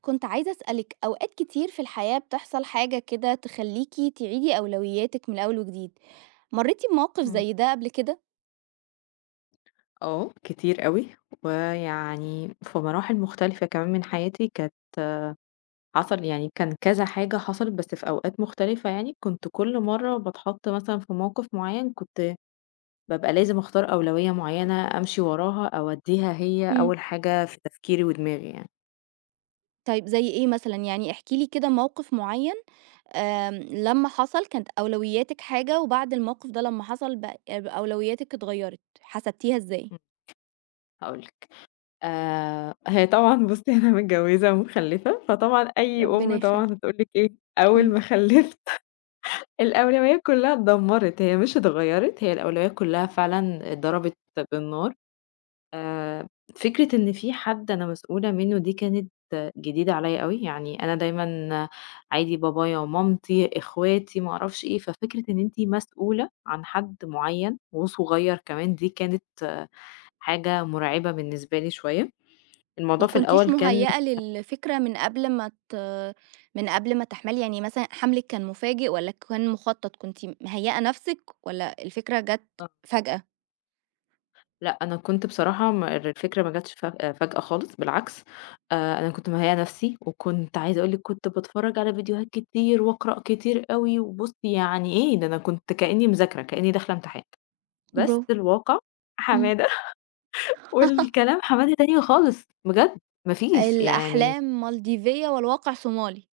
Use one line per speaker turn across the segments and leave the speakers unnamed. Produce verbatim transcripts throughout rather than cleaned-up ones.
كنت عايزة أسألِك، أوقات كتير في الحياة بتحصل حاجة كده تخلّيكِ تعيدي أولوياتِك من أول وجديد، مرّيتِ بموقف
إمم.
زي ده قبل كده؟
آه، كتير أوي، ويعني في مراحل مختلفة كمان من حياتي كانت حصل يعني كان كذا حاجة حصلت بس في أوقات مختلفة يعني، كنت كل مرّة باتحط مثلًا في موقف معيّن كنت بابقى لازم أختار أولوية معيّنة أمشي وراها أو أدّيها هي
إمم.
أول حاجة في تفكيري ودماغي يعني.
طيب زي إيه مثلًا؟ يعني احكي لي كده موقف معيّن. آمم، لمّا حصل كانت أولوياتِك حاجة وبعد الموقف ده لمّا حصل بق أولوياتِك اتغيّرت، حسبتيها إزاي؟
إمم، هاقول لِك. آآ هي طبعًا بُصّي أنا متجوّزة ومخلّفة، فطبعًا أي
ربنا
أم طبعًا
يخليك.
هتقول لِك إيه. أول
إمم.
ما خلّفت الأولويات كلّها اتدمّرت، هي مش اتغيّرت، هي الأولويات كلّها فعلًا اتضربت بالنار. آآ فكرة إن في حد أنا مسؤولة منّه دي كانت جديدة عليّا أوي، يعني أنا دايمًا عادي بابايا ومامتي، إخواتي، ما أعرفش إيه، ففكرة إن أنتِ مسؤولة عن حد معيّن وصغيّر كمان دي كانت آه، حاجة مرعبة بالنسبة لي شوية.
ما
الموضوع في
كنتيش
الأول كان
مهيّئة
مخ
للفكرة من قبل ما ت من قبل ما تحملي، يعني مثلًا حملِك كان مفاجئ والّا كان مخطط، كنتِ مهيّئة نفسِك والّا الفكرة جات فجأة؟
لأ، أنا كنت بصراحة م الفكرة ما جاتش ف فجأة خالص بالعكس. آآ أنا كنت مهيّئة نَفْسي، وكنت عايزة أقول لِك كنت باتفرّج على فيديوهات كتير وأقرأ كتير أوي، وبُصّي يعني إيه، ده أنا كنت كإنّي مذاكرة، كإنّي داخلة امتحان، بس
برافو.
الواقع
إمم.
حمادة والكلام حمادة تاني خالص بجد، ما فيش يعني
الأحلام مالديفية والواقع صومالي.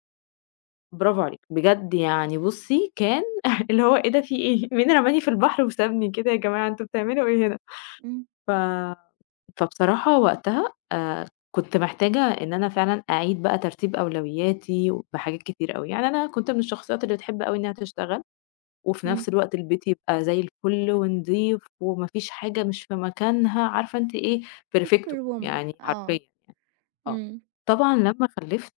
برافو عليكِ، بجد يعني بُصّي كان اللي هو إيه ده في إيه، مين رماني في البحر وسابني كده يا جماعة أنتم بتعملوا إيه هنا؟
إمم،
ف فبصراحة وقتها آآ كنت محتاجة إن أنا فعلًا أعيد بقى ترتيب أولوياتي بحاجات كتير أوي، يعني أنا كنت من الشخصيات اللي بتحب أوي إنها تشتغل، وفي
إمم.
نفس الوقت البيت يبقى زي الفل ونضيف وما فيش حاجة مش في مكانها، عارفة أنتِ إيه perfecto
Superwoman.
يعني
آه.
حرفيًا. آه.
إمم.
طبعًا لمّا خلِّفت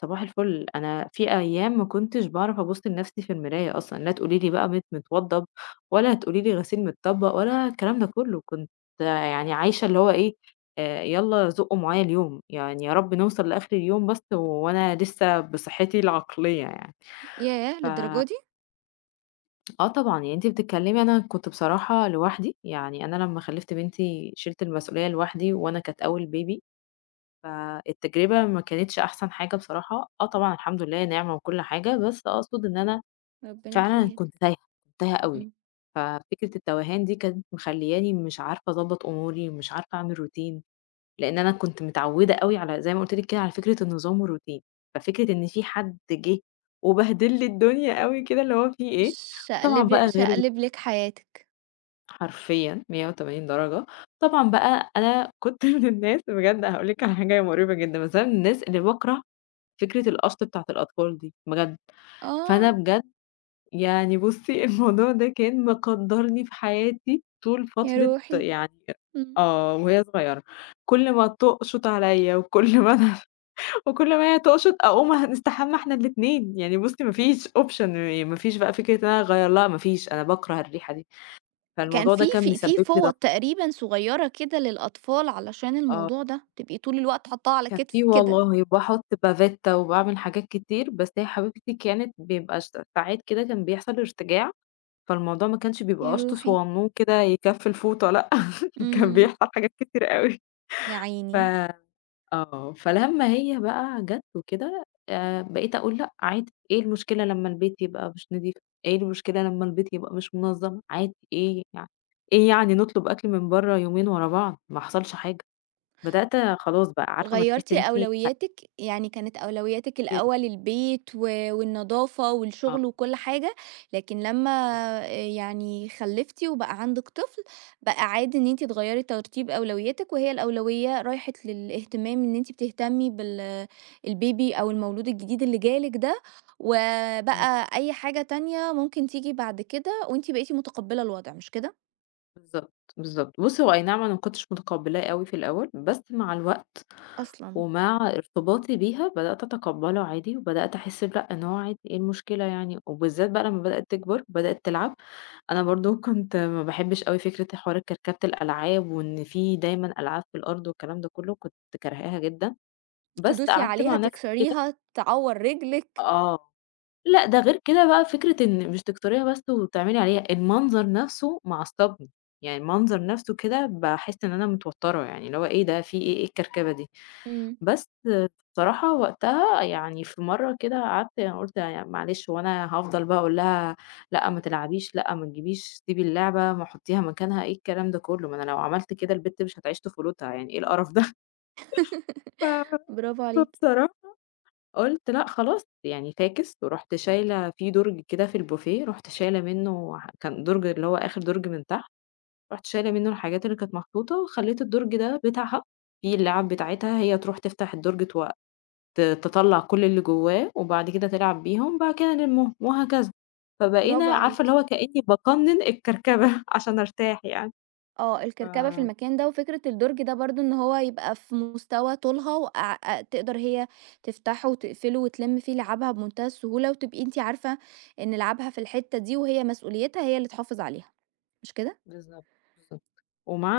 صباح الفل انا في ايام ما كنتش بعرف ابص لنفسي في المرايه اصلا، لا تقولي لي بقى مت متوضب ولا تقولي لي غسيل متطبق ولا الكلام ده كله، كنت يعني عايشه اللي هو ايه آه، يلا زقوا معايا اليوم يعني، يا رب نوصل لاخر اليوم بس وانا لسه بصحتي العقليه يعني.
ياه!
ف
للدرجة دي!
اه طبعا يعني انت بتتكلمي، انا كنت بصراحه لوحدي يعني، انا لما خلفت بنتي شلت المسؤوليه لوحدي، وانا كانت اول بيبي. فالتجربة ما كانتش أحسن حاجة بصراحة، آه طبعًا الحمد لله نعمة وكل حاجة، بس أقصد إن أنا
ربنا
فعلًا
يخليها
كنت
لِك.
تايهة، كنت تايهة أوي.
إمم.
ففكرة التوهان دي كانت مخلّياني مش عارفة أضبّط أموري، مش عارفة أعمل روتين، لإن أنا كنت متعودة أوي على زي ما قُلت لِك كده على فكرة النظام والروتين. ففكرة إن في حد جه وبهدل لي الدنيا أوي كده اللي هو في إيه، طبعًا
شقلب
بقى غير ال
شقلب لِك حياتِك.
حرفيًا 180 درجة. طبعًا بقى أنا كنت من الناس بجد هاقول لِك على حاجة هي مريبة جدًا، بس أنا من الناس اللي باكره فكرة القشط بتاعة الأطفال دي بجد. فأنا
آه،
بجد يعني بُصّي الموضوع ده كان مكدّرني في حياتي طول
يا
فترة
روحي.
يعني
إمم.
آه، وهي صغيرة، كل ما تقشط عليَّ وكل ما أنا وكل ما هي تقشط أقوم هنستحمى إحنا الاتنين، يعني بُصّي ما فيش option، ما فيش بقى فكرة إن أنا أغيّر لها ما فيش، أنا باكره الريحة دي.
كان
فالموضوع ده
في
كان
في في
مسبب لي
فوط
ضغط.
تقريبًا صغيّرة كده للأطفال علشان الموضوع
آه،
ده، تبقي طول الوقت حاطّاها على
كان في
كتفِك كده.
والله وباحط بافيتا وباعمل حاجات كتير، بس هي حبيبتي كانت بيبقى ش ساعات كده كان بيحصل ارتجاع، فالموضوع ما كانش بيبقى
يا
قشطه
روحي!
صغنون كده يكفّي الفوطة لأ، كان
إمم،
بيحصل حاجات كتير أوي.
يا
ف
عيني.
آه، فلمّا هي بقى جات وكده آآ، بقيت أقول لأ عادي، إيه المشكلة لمّا البيت يبقى مش نضيف، إيه المشكلة لمّا البيت يبقى مش منظم، عادي إيه يعني، إيه يعني نطلب أكل من برّه يومين ورا بعض، ما حصلش حاجة. بدأت خلاص بقى عارفة أمّا تحسي
غيّرتِ
إن أنتِ
أولوياتِك، يعني كانت أولوياتِك
هتأكدي
الأول البيت و والنضافة والشغل
آه،
وكل حاجة، لكن لمّا آآ يعني خلّفتِ وبقى عندِك طفل، بقى عادي إن أنتِ تغيّري ترتيب أولوياتِك، وهي الأولوية راحت للاهتمام إن أنتِ بتهتمي بال البيبي أو المولود الجديد اللي جالِك ده، وبقى أي حاجة تانية ممكن تيجي بعد كده، وأنتِ بقيتِ متقبّلة الوضع مش كده؟
بالضبط، بالضبط. بُصّي هو أي نعم أنا ما كنتش متقبلاه أوي في الأول، بس مع الوقت
أصلًا،
ومع ارتباطي بيها بدأت أتقبّله عادي، وبدأت أحس ب لأ، إن هو عادي إيه المشكلة يعني، وبالذات بقى لمّا بدأت تكبر وبدأت تلعب. أنا برضه كنت ما باحبش أوي فكرة حوار كركبة الألعاب، وإن في دايمًا ألعاب في الأرض والكلام ده كلّه، كنت كارهاها جدًا. بس
تدوسي
قعدت مع
عليها،
إمم. نفسي كده
تكسريها، تعوّر رجلِك.
آه، لأ ده غير كده بقى فكرة إن مش تكسريها بس وتعملي عليها، المنظر نفسه معصّبني، يعني المنظر نفسه كده باحس إن أنا متوتّرة يعني اللي هو إيه ده، في إيه، إيه الكركبة دي؟
إمم.
بس بصراحة وقتها يعني في مرة كده قعدت أنا قُلت يعني معلش هو أنا هافضل بقى أقول لها لأ ما تلعبيش، لأ ما تجيبيش، سيبي اللعبة، ما حُطّيها مكانها، إيه الكلام ده كلّه، ما أنا لو عملت كده البت مش هتعيش طفولتها، يعني إيه القرف ده، ف
برافو عليكِ،
فبصراحة قُلت لأ خلاص يعني فاكس، ورُحت شايلة في دُرج كده في البوفيه، رُحت شايلة منه ح كان دُرج اللي هو آخر دُرج من تحت، رُحت شايلة منه الحاجات اللي كانت محطوطة، وخلّيت الدُرج ده بتاعها، فيه اللعب بتاعتها، هي تروح تفتح الدُرج تو ت تطلّع كل اللي جوّاه، وبعد كده تلعب بيهم، وبعد كده نلمّهم، وهكذا. فبقينا
برافو
عارفة اللي
عليكِ.
هو كإني باقنّن الكركبة عشان أرتاح يعني.
آه،
ف
الكركبة في المكان ده، وفكرة الدرج ده برضه إن هو يبقى في مستوى طولها وأع أ تقدر هي تفتحه وتقفله وتلِم فيه لعابها بمنتهى السهولة، وتبقي أنتِ عارفة إن لعابها في الحتة دي، وهي مسؤوليتها هي اللي تحافظ عليها، مش كده؟
بالضبط، بالضبط.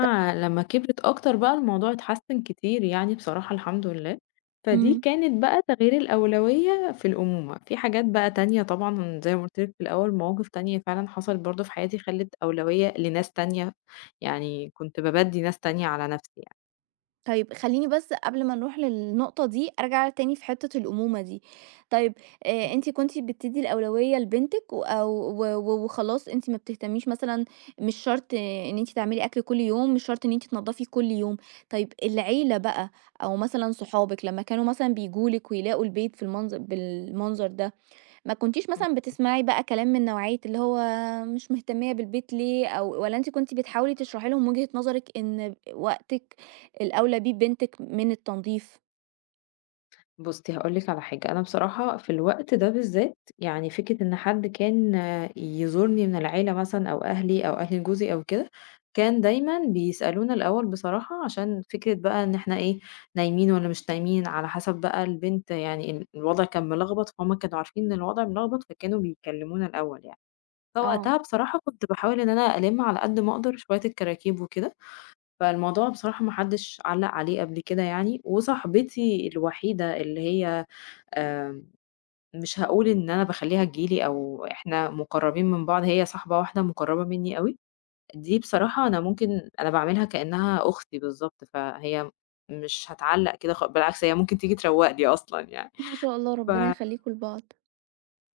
ت
لمّا كبرِت أكتر بقى الموضوع اتحسّن كتير يعني بصراحة الحمد لله. فدي
إمم.
كانت بقى تغيير الأولوية في الأمومة. في حاجات بقى تانية طبعًا زي ما قُلت لِك في الأول، مواقف تانية فعلًا حصلت برضه في حياتي خلِّت أولوية لناس تانية، يعني كنت بابَدّي ناس تانية على نَفْسي يعني.
طيب خلّيني بس قبل ما نروح للنقطة دي، أرجع تاني في حتّة الأمومة دي. طيب آآ أنتِ كنتِ بتدّي الأولوية لبنتِك و أو و و وخلاص أنتِ ما بتهتميش مثلًا مش شرط آه، إن أنتِ تعملي أكل كل يوم، مش شرط إن أنتِ تنضّفي كل يوم. طيب العيلة بقى أو مثلًا صحابِك لمّا كانوا مثلًا بييجوا لِك ويلاقوا البيت في المنظ بالمنظر ده، ما كنتيش
إمم.
مثلًا بتسمعي بقى كلام من نوعية اللي هو مش مهتمية بالبيت ليه، أو والّا أنتِ كنتِ بتحاولي تشرحي لهم وجهة نظرِك إن وقتِك الأولى بيه بنتِك من التنضيف؟
بُصّي، هاقول لِك على حاجة، أنا بصراحة في الوقت ده بالذات، يعني فكرة إن حد كان آه، يزورني من العيلة مثلًا أو أهلي أو أهل جوزي أو كده، كان دايمًا بيسألونا الأول بصراحة عشان فكرة بقى إن إحنا إيه، نايمين والّا مش نايمين، على حسب بقى البنت يعني ال الوضع كان ملخبط، فهُم كانوا عارفين إن الوضع ملخبط، فكانوا بيكلمونا الأول يعني.
آه،
فوقتها بصراحة كنت باحاول إن أنا ألِم على قد ما أقدر شوية الكراكيب وكده، فالموضوع بصراحة ما حدش علّق عليه قبل كده يعني، وصاحبتي الوحيدة اللي هي آآ مش هاقول إن أنا باخلّيها تيجي لي أو إحنا مُقرّبين من بعض، هي صاحبة واحدة مُقرّبة منّي أوي، دي بصراحة أنا ممكن أنا باعاملها كإنّها أختي بالضبط، فهي مش هتعلّق كده خ بالعكس هي ممكن تيجي تروّق لي أصلًا يعني.
ما شاء الله
ف
ربنا يخليكم لبعض.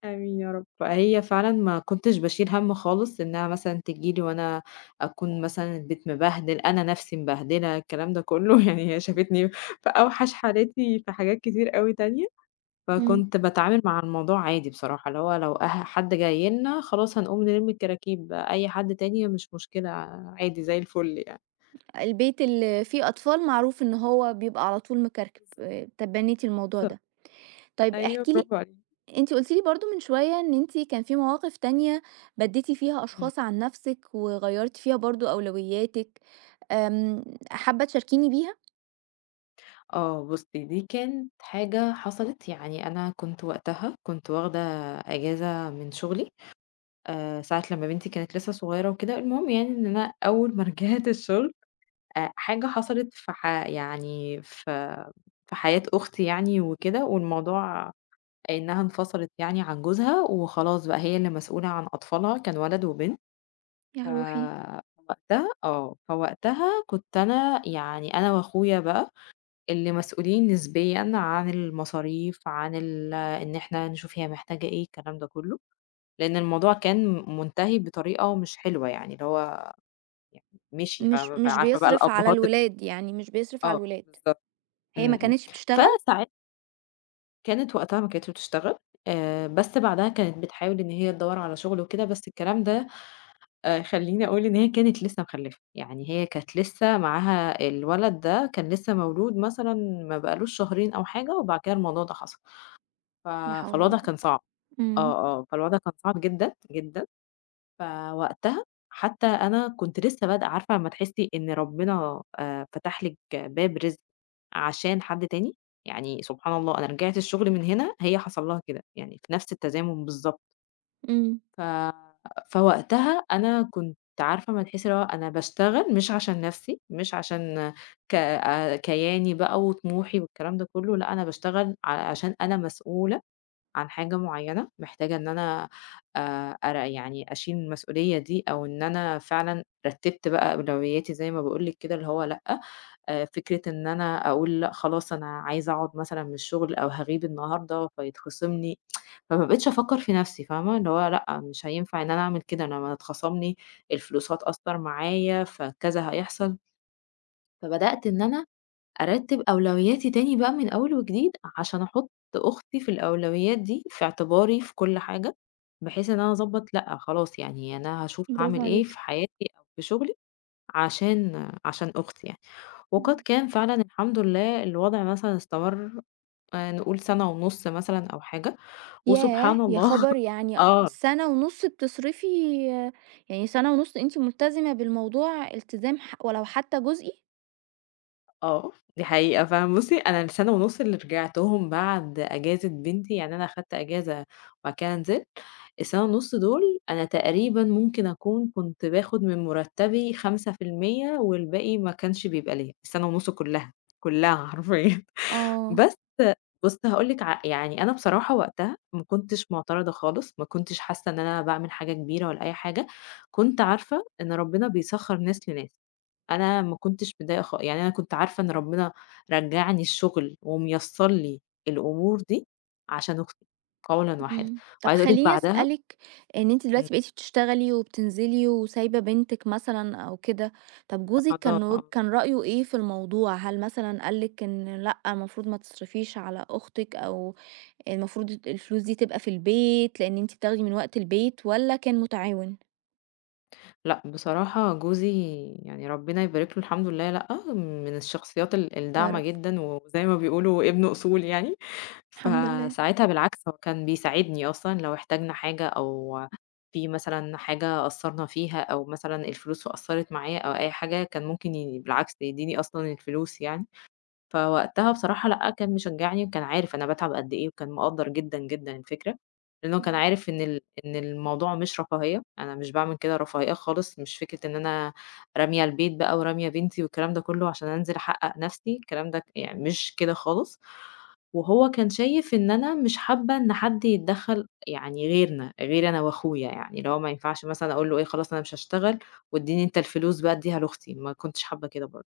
آمين يا رب. فهي فعلًا ما كنتش باشيل هَم خالص إنّها مثلًا تيجي لي وأنا أكون مثلًا البيت مبهدل، أنا نَفْسي مبهدلة الكلام ده كُلّه، يعني هي شافتني في أوحش حالاتي في حاجات كتير أوي تانية.
إمم،
فكنت باتعامل مع الموضوع عادي بصراحة، اللي هو لو أه حد جاي لنا خلاص هنقوم نلم الكراكيب، أي حد تاني مش مشكلة عادي زي الفل يعني.
البيت اللي فيه أطفال معروف إن هو بيبقى على طول مكركب،
بالضبط.
آه، تبنيتِ الموضوع
بالضبط،
ده. طيب
أيوه
احكي لي،
برافو عليكِ.
أنتِ قلتِ لي برضه من شوية إن أنتِ كان في مواقف تانية بديتِ فيها
إمم.
أشخاص عن نفسِك، وغيّرتِ فيها برضه أولوياتِك، آمم، حابة تشاركيني بيها؟
آه بُصّي، دي كانت حاجة حصلت يعني أنا كنت وقتها كنت واخدة إجازة من شغلي. آآ ساعة لمّا بنتي كانت لسه صغيرة وكده، المهم يعني إن أنا أول ما رجعت الشغل أ حاجة حصلت في ح يعني في في حياة أختي يعني وكده، والموضوع إنها انفصلت يعني عن جوزها وخلاص بقى هي اللي مسؤولة عن أطفالها، كان ولد وبنت. ف
يا روحي!
فوقتها آه، فوقتها كنت أنا يعني أنا وأخويا بقى اللي مسؤولين نسبيًا عن المصاريف، عن ال إن إحنا نشوف هي محتاجة إيه، الكلام ده كله، لأن الموضوع كان منتهي بطريقة مش حلوة يعني اللي هو يعني مشي،
مش
فاهمة؟
مش
فعارفة بقى
بيصرف على
الأبهات ال
الولاد، يعني مش بيصرف على
آه،
الولاد.
بالضبط.
هي ما
إمم، إمم.
كانتش بتشتغل.
فساعتها كانت وقتها ما كانتش بتشتغل، آآ بس بعدها كانت بتحاول إن هي تدوّر على شغل وكده، بس الكلام ده آآ خلّيني أقول إن هي كانت لسه مخلّفة، يعني هي كانت لسه معاها الولد ده كان لسه مولود مثلًا ما بقالوش شهرين أو حاجة، وبعد كده الموضوع ده حصل. ف
لا حول ولا
فالوضع
قوة.
كان صعب.
إمم.
آه، آه، فالوضع كان صعب جدًا، جدًا. فوقتها حتى أنا كنت لسه بادئة عارفة لمّا تحسّي إن ربنا آآ فتح لِك باب رزق عشان حد تاني، يعني سبحان الله أنا رجعت الشغل من هنا هي حصل لها كده، يعني في نفس التزامن بالضبط.
إمم.
ف فوقتها أنا كنت عارفة أمّا تحسّي اللي هو أنا باشتغل مش عشان نفسي، مش عشان ك آآ كياني بقى وطموحي والكلام ده كلّه، لأ أنا باشتغل ع عشان أنا مسؤولة عن حاجة معينة محتاجة إن أنا آآ أر يعني أشيل المسؤولية دي أو إن أنا فعلًا رتّبت بقى أولوياتي زي ما باقول لِك كده اللي هو لأ، آآ فكرة إن أنا أقول لأ خلاص أنا عايزة أقعد مثلًا من الشغل أو هاغيب النهارده فيتخصم لي، فما بقيتش أفكّر في نَفْسي فاهمة، اللي هو لأ مش هينفع إن أنا أعمل كده أنا ما هتخصم لي، الفلوس هتأثّر معايا، فكذا هيحصل. فبدأت إن أنا أرتّب أولوياتي تاني بقى من أول وجديد، عشان أحُط أختي في الأولويات دي في اعتباري في كل حاجة، بحيث إن أنا أضبّط لأ خلاص يعني أنا هاشوف
برافو
هاعمل إيه
عليكِ.
في حياتي أو في شغلي عشان عشان أختي يعني. وقد
إمم.
كان فعلًا الحمد لله الوضع مثلًا استمر آآ نقول سَنة ونُص مثلًا أو حاجة،
ياه!
وسبحان
يا
الله
خبر! يعني
آه
سَنة ونُص بتصرفي؟ يعني سَنة ونُص أنتِ ملتزمة بالموضوع التزام ح ولو حتى جزئي؟
آه، دي حقيقة فعلًا. بُصّي، أنا السَنة ونُص اللي رجعتهم بعد أجازة بنتي، يعني أنا أخدت أجازة وبعد كده نزلت، السَنة ونُص دول أنا تقريبًا ممكن أكون كنت باخد من مُرتّبي خمسة في المية والباقي ما كانش بيبقى ليّا، السَنة ونُص كُلّها، كُلّها حرفيًا.
آه.
بس بُص هاقول لِك ع يعني أنا بصراحة وقتها ما كنتش مُعترضة خالص، ما كنتش حاسة إن أنا باعمل حاجة كبيرة ولا أي حاجة، كنت عارفة إن ربنا بيسخّر ناس لناس. أنا ما كنتش متضايقة خا يعني أنا كنت عارفة إن ربنا رجّعني الشغل وميسّر لي الأمور دي عشان أختي، قولًا واحدًا.
إمم. طب
وعايزة أقول لِك
خلّيني
بعدها
أسألِك، إن أنتِ دلوقتي
إمم،
بقيتِ بتشتغلي وبتنزلي وسايبة بنتِك مثلًا أو كده، طب
في
جوزِك كان
حضانة
و
آه.
كان رأيه إيه في الموضوع؟ هل مثلًا قال لِك إن لأ المفروض ما تصرفيش على أختِك، أو المفروض الت الفلوس دي تبقى في البيت لإن أنتِ بتاخدي من وقت البيت، والّا كان متعاون؟
لأ، بصراحة جوزي يعني ربنا يبارك له الحمد لله لأ، من الشخصيات ال
يا
الداعمة
رب.
جدًا وزي ما بيقولوا ابن أصول يعني.
الحمد لله.
فساعتها بالعكس هو كان بيساعدني أصلًا لو احتاجنا حاجة أو في مثلًا حاجة قصّرنا فيها أو مثلًا الفلوس قصّرت معايا أو أي حاجة، كان ممكن ي بالعكس يدّيني أصلًا الفلوس يعني. فوقتها بصراحة لأ، كان مشجّعني وكان عارف أنا باتعب قد إيه وكان مقدّر جدًا، جدًا الفكرة، لإنه كان
إمم،
عارف إن ال إن الموضوع مش رفاهية، أنا مش باعمل كده رفاهية خالص، مش فكرة إن أنا رامية البيت بقى ورامية بنتي والكلام ده كلّه عشان أنزل أحقّق نَفْسي، الكلام ده ك يعني مش كده خالص. وهو كان شايف إن أنا مش حابة إن حد يتدخّل يعني غيرنا، غيري أنا وأخويا يعني، اللي هو ما ينفعش مثلًا أقول له إيه خلاص أنا مش هاشتغل وادّيني أنت الفلوس بقى ادّيها لأختي، ما كنتش حابة كده برضه.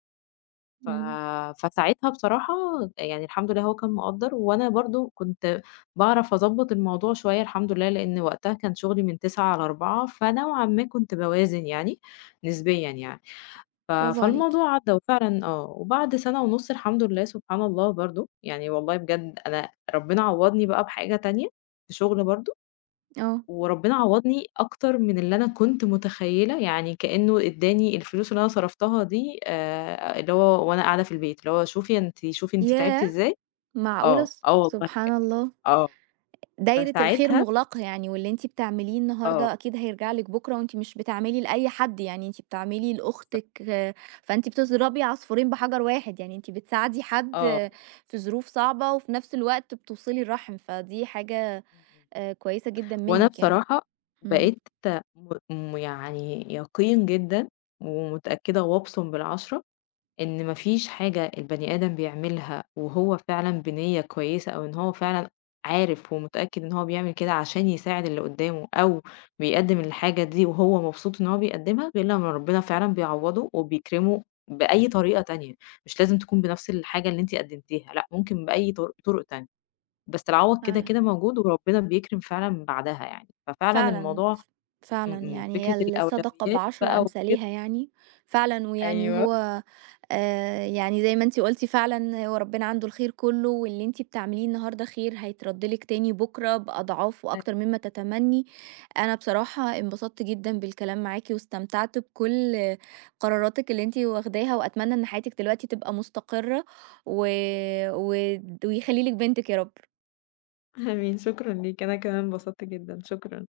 ف
إمم،
فساعتها بصراحة يعني الحمد لله هو كان مقدّر، وأنا برضه كنت باعرف أضبّط الموضوع شوية الحمد لله، لإن وقتها كان شغلي من تسعة ل16:00 فنوعًا ما كنت باوازن يعني نسبيًا يعني. ف
برافو عليكِ.
فالموضوع عدّى وفعلًا آه، وبعد سَنة ونُص الحمد لله سبحان الله برضه، يعني والله بجد أنا ربنا عوّضني بقى بحاجة تانية، في شغل برضه،
آه.
وربنا عوّضني أكتر من اللي أنا كنت متخيّلة، يعني كإنه ادّاني الفلوس اللي أنا صرفتها دي آآ، اللي هو وأنا قاعدة في البيت، اللي هو شوفي أنتِ شوفي أنتِ تعبتِ
ياه!
إزاي،
معقولة!
آه،
س
آه والله،
سبحان الله.
آه،
دايرة الخير
فساعتها
مُغلقة يعني، واللي أنتِ بتعمليه النهارده
آه،
أكيد هيرجع لِك بُكرة، وأنتِ مش بتعملي لأي حد، يعني أنتِ بتعملي لأختِك،
بالضبط،
فأنتِ بتضربي عصفورين بحجر واحد، يعني أنتِ بتساعدي حد
آه،
آه، في ظروف صعبة، وفي نفس الوقت بتوصِلي الرحم، فدي حاجة
إمم، إمم.
آآ كويسة جدًا
وأنا
منِّك يعني.
بصراحة
إمم،
بقيت م م يعني يقين جدًا ومتأكدة وأبصم بالعشرة إن ما فيش حاجة البني آدم بيعملها وهو فعلًا بنية كويسة أو إن هو فعلًا عارف ومتأكد إن هو بيعمل كده عشان يساعد اللي قدّامه أو بيقدّم الحاجة دي وهو مبسوط إن هو بيقدّمها، غير لمّا ربنا فعلًا بيعوّضه وبيكرمه بأي طريقة تانية، مش لازم تكون بنفس الحاجة اللي أنتِ قدّمتيها لأ، ممكن بأي طر طُرق تانية. بس العوض كده،
فعلًا.
كده موجود وربنا بيكرم فعلًا بعدها يعني، ففعلًا
فعلًا،
الموضوع
ف فعلًا،
إمم، إمم،
يعني
فكرة
هي الصدقة
الأولويات
بعشر
بقى
أمثالها
وكده
يعني، فعلًا. ويعني
أيوه، أيوه.
هو آآ، يعني زي ما أنتِ قُلتِ فعلًا، هو ربنا عنده الخير كُلّه، واللي أنتِ بتعمليه النهارده خير هيترد لِك تاني بُكرة بأضعاف وأكتر مما تتمني. أنا بصراحة انبسطت جدًا بالكلام معاكِ، واستمتعت بكل قراراتِك اللي أنتِ واخداها، وأتمنى إن حياتِك دلوقتي تبقى مستقرة و ود ويخلّي لِك بنتِك يا رب.
أيوه، آمين، شكرًا ليكِ، أنا كمان انبسطت جدًا، شكرًا.